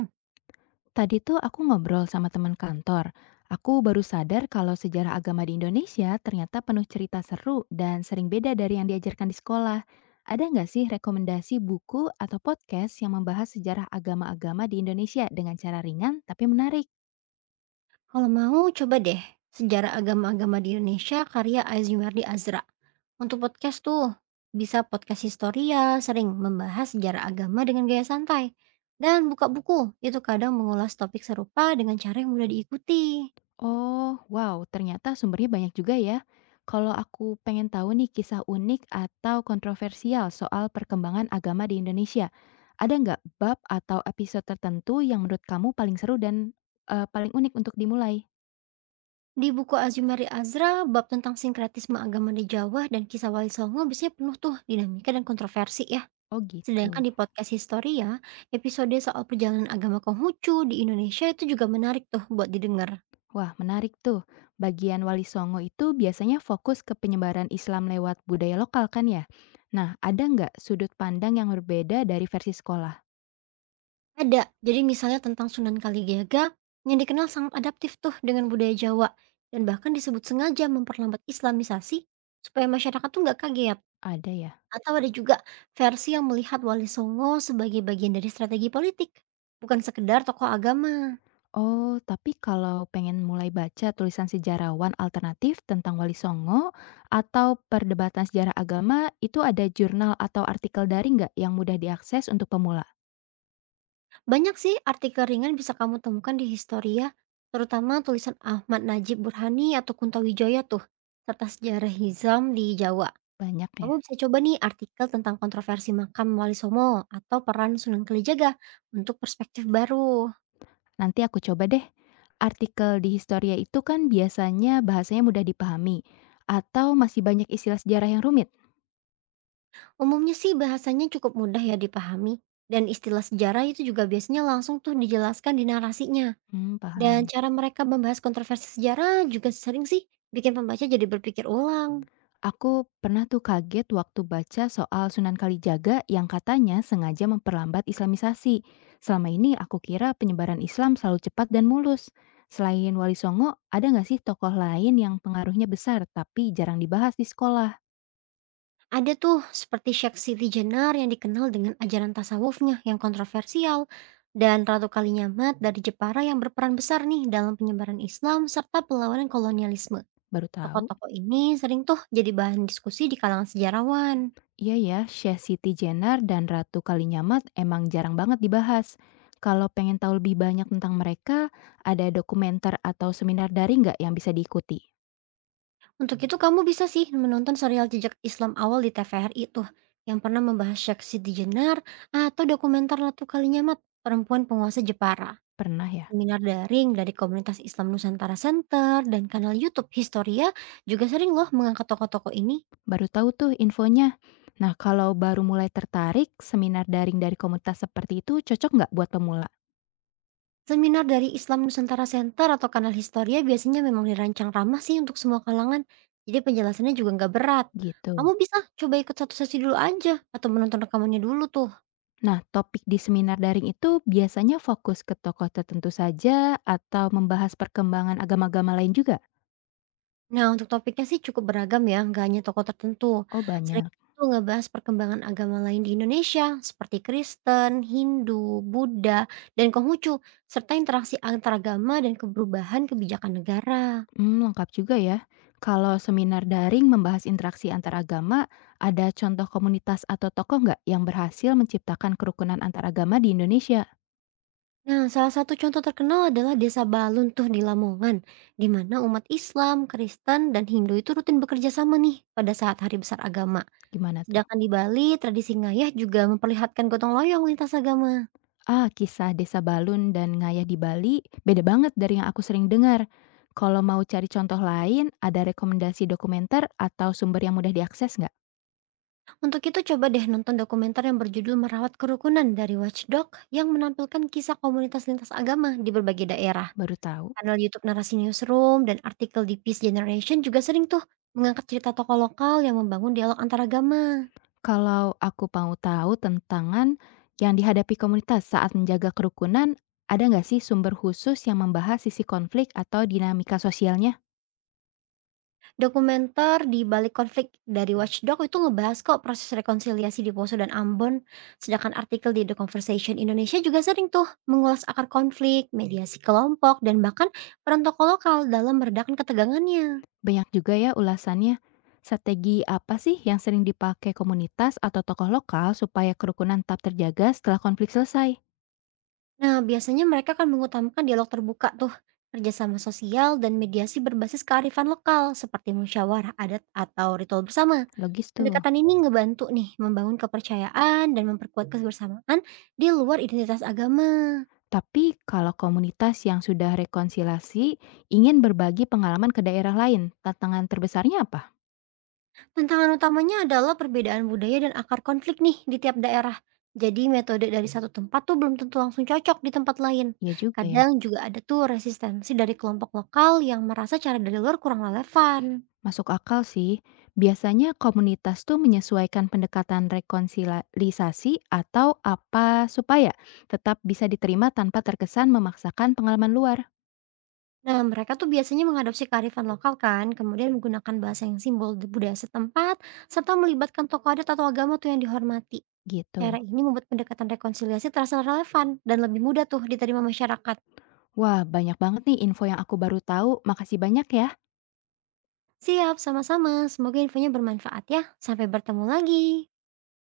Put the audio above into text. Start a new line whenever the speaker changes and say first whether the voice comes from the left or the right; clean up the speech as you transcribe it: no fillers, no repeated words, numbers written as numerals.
left: Tadi tuh aku ngobrol sama teman kantor. Aku baru sadar kalau sejarah agama di Indonesia ternyata penuh cerita seru dan sering beda dari yang diajarkan di sekolah. Ada nggak sih rekomendasi buku atau podcast yang membahas sejarah agama-agama di Indonesia dengan cara ringan tapi menarik?
right: Kalau mau coba deh, Sejarah Agama-Agama di Indonesia karya Azumardi Azra. Untuk podcast tuh, bisa podcast Historia sering membahas sejarah agama dengan gaya santai, dan buka buku itu kadang mengulas topik serupa dengan cara yang mudah diikuti.
left: Oh, wow, ternyata sumbernya banyak juga ya. Kalau aku pengen tahu nih kisah unik atau kontroversial soal perkembangan agama di Indonesia, ada nggak bab atau episode tertentu yang menurut kamu paling seru dan paling unik untuk dimulai?
right: Di buku Azumari Azra, bab tentang sinkretisme agama di Jawa dan kisah Wali Songo biasanya penuh tuh dinamika dan kontroversi ya.
left: Oh gitu.
right: Sedangkan di podcast Historia, episode soal perjalanan agama Konghucu di Indonesia itu juga menarik tuh buat didengar.
left: Wah, menarik tuh. Bagian Wali Songo itu biasanya fokus ke penyebaran Islam lewat budaya lokal kan ya? Nah, ada nggak sudut pandang yang berbeda dari versi sekolah?
right: Ada. Jadi misalnya tentang Sunan Kalijaga yang dikenal sangat adaptif tuh dengan budaya Jawa, dan bahkan disebut sengaja memperlambat islamisasi supaya masyarakat tuh nggak kaget.
left: Ada ya.
right: Atau ada juga versi yang melihat Wali Songo sebagai bagian dari strategi politik, bukan sekedar tokoh agama.
left: Oh, tapi kalau pengen mulai baca tulisan sejarawan alternatif tentang Wali Songo atau perdebatan sejarah agama, itu ada jurnal atau artikel daring nggak yang mudah diakses untuk pemula?
right: Banyak sih artikel ringan bisa kamu temukan di Historia, terutama tulisan Ahmad Najib Burhani atau Kunto Wijoyo tuh, serta sejarah Hizam di Jawa.
left: Banyak ya.
right: Kamu bisa coba nih artikel tentang kontroversi makam Wali Songo atau peran Sunan Kalijaga untuk perspektif baru.
left: Nanti aku coba deh. Artikel di Historia itu kan biasanya bahasanya mudah dipahami atau masih banyak istilah sejarah yang rumit?
right: Umumnya sih bahasanya cukup mudah ya dipahami, dan istilah sejarah itu juga biasanya langsung tuh dijelaskan di narasinya.
left: Hmm,
right: Dan
left: paham.
right: cara mereka membahas kontroversi sejarah juga sering sih bikin pembaca jadi berpikir ulang.
left: Aku pernah tuh kaget waktu baca soal Sunan Kalijaga yang katanya sengaja memperlambat islamisasi. Selama ini aku kira penyebaran Islam selalu cepat dan mulus. Selain Wali Songo, ada nggak sih tokoh lain yang pengaruhnya besar tapi jarang dibahas di sekolah?
right: Ada tuh seperti Sheikh Siti Jenar yang dikenal dengan ajaran tasawufnya yang kontroversial, dan Ratu Kalinyamat dari Jepara yang berperan besar nih dalam penyebaran Islam serta perlawanan kolonialisme.
left: Baru tahu.
right: Tokoh-tokoh ini sering tuh jadi bahan diskusi di kalangan sejarawan.
left: Iya ya, Syekh Siti Jenar dan Ratu Kalinyamat emang jarang banget dibahas. Kalau pengen tahu lebih banyak tentang mereka, ada dokumenter atau seminar daring nggak yang bisa diikuti?
right: Untuk itu, kamu bisa sih menonton serial jejak Islam awal di TVRI tuh yang pernah membahas Sheikh Siti Jenar, atau dokumenter Latu Kalinyamat, perempuan penguasa Jepara.
left: Pernah ya?
right: Seminar daring dari komunitas Islam Nusantara Center dan kanal YouTube Historia juga sering loh mengangkat tokoh-tokoh ini.
left: Baru tahu tuh infonya. Nah, kalau baru mulai tertarik, seminar daring dari komunitas seperti itu cocok nggak buat pemula?
right: Seminar dari Islam Nusantara Center atau kanal Historia biasanya memang dirancang ramah sih untuk semua kalangan. Jadi penjelasannya juga nggak berat.
left: Gitu.
right: Kamu bisa coba ikut satu sesi dulu aja, atau menonton rekamannya dulu tuh.
left: Nah, topik di seminar daring itu biasanya fokus ke tokoh tertentu saja atau membahas perkembangan agama-agama lain juga?
right: Nah, untuk topiknya sih cukup beragam ya, nggak hanya tokoh tertentu.
left: Oh,
right: Sering
left: banyak.
right: itu ngebahas perkembangan agama lain di Indonesia seperti Kristen, Hindu, Buddha, dan Konghucu, serta interaksi antaragama dan keberubahan kebijakan negara.
left: Hmm, lengkap juga ya. Kalau seminar daring membahas interaksi antar agama, ada contoh komunitas atau tokoh nggak yang berhasil menciptakan kerukunan antar agama di Indonesia?
right: Nah, salah satu contoh terkenal adalah Desa Balun tuh di Lamongan, di mana umat Islam, Kristen, dan Hindu itu rutin bekerja sama nih pada saat hari besar agama.
left: Gimana tuh?
right: Sedangkan di Bali, tradisi ngayah juga memperlihatkan gotong royong lintas agama.
left: Ah, kisah Desa Balun dan Ngayah di Bali beda banget dari yang aku sering dengar. Kalau mau cari contoh lain, ada rekomendasi dokumenter atau sumber yang mudah diakses nggak?
right: Untuk itu, coba deh nonton dokumenter yang berjudul Merawat Kerukunan dari Watchdog yang menampilkan kisah komunitas lintas agama di berbagai daerah.
left: Baru tahu.
right: Kanal YouTube Narasi Newsroom dan artikel di Peace Generation juga sering tuh mengangkat cerita tokoh lokal yang membangun dialog antaragama.
left: Kalau aku mau tahu tentangan yang dihadapi komunitas saat menjaga kerukunan, ada nggak sih sumber khusus yang membahas sisi konflik atau dinamika sosialnya?
right: Dokumenter di balik konflik dari Watchdog itu ngebahas kok proses rekonsiliasi di Poso dan Ambon, sedangkan artikel di The Conversation Indonesia juga sering tuh mengulas akar konflik, mediasi kelompok, dan bahkan peran tokoh lokal dalam meredakan ketegangannya.
left: Banyak juga ya ulasannya. Strategi apa sih yang sering dipakai komunitas atau tokoh lokal supaya kerukunan tetap terjaga setelah konflik selesai?
right: Nah, biasanya mereka akan mengutamakan dialog terbuka tuh, kerjasama sosial, dan mediasi berbasis kearifan lokal seperti musyawarah adat atau ritual bersama.
left: Logis tuh.
right: Pendekatan ini ngebantu nih membangun kepercayaan dan memperkuat kebersamaan di luar identitas agama.
left: Tapi kalau komunitas yang sudah rekonsiliasi ingin berbagi pengalaman ke daerah lain, tantangan terbesarnya apa?
right: Tantangan utamanya adalah perbedaan budaya dan akar konflik nih di tiap daerah. Jadi metode dari satu tempat tuh belum tentu langsung cocok di tempat lain.
left: Iya juga ya.
right: Kadang juga ada tuh resistensi dari kelompok lokal yang merasa cara dari luar kurang relevan.
left: Masuk akal sih. Biasanya komunitas tuh menyesuaikan pendekatan rekonsiliasi atau apa supaya tetap bisa diterima tanpa terkesan memaksakan pengalaman luar.
right: Nah, mereka tuh biasanya mengadopsi kearifan lokal kan, kemudian menggunakan bahasa yang simbol di budaya setempat, serta melibatkan tokoh adat atau agama tuh yang dihormati.
left: Gitu.
right: Cara ini membuat pendekatan rekonsiliasi terasa relevan dan lebih mudah tuh diterima masyarakat.
left: Wah, banyak banget nih info yang aku baru tahu. Makasih banyak ya.
right: Siap, sama-sama. Semoga infonya bermanfaat ya. Sampai bertemu lagi.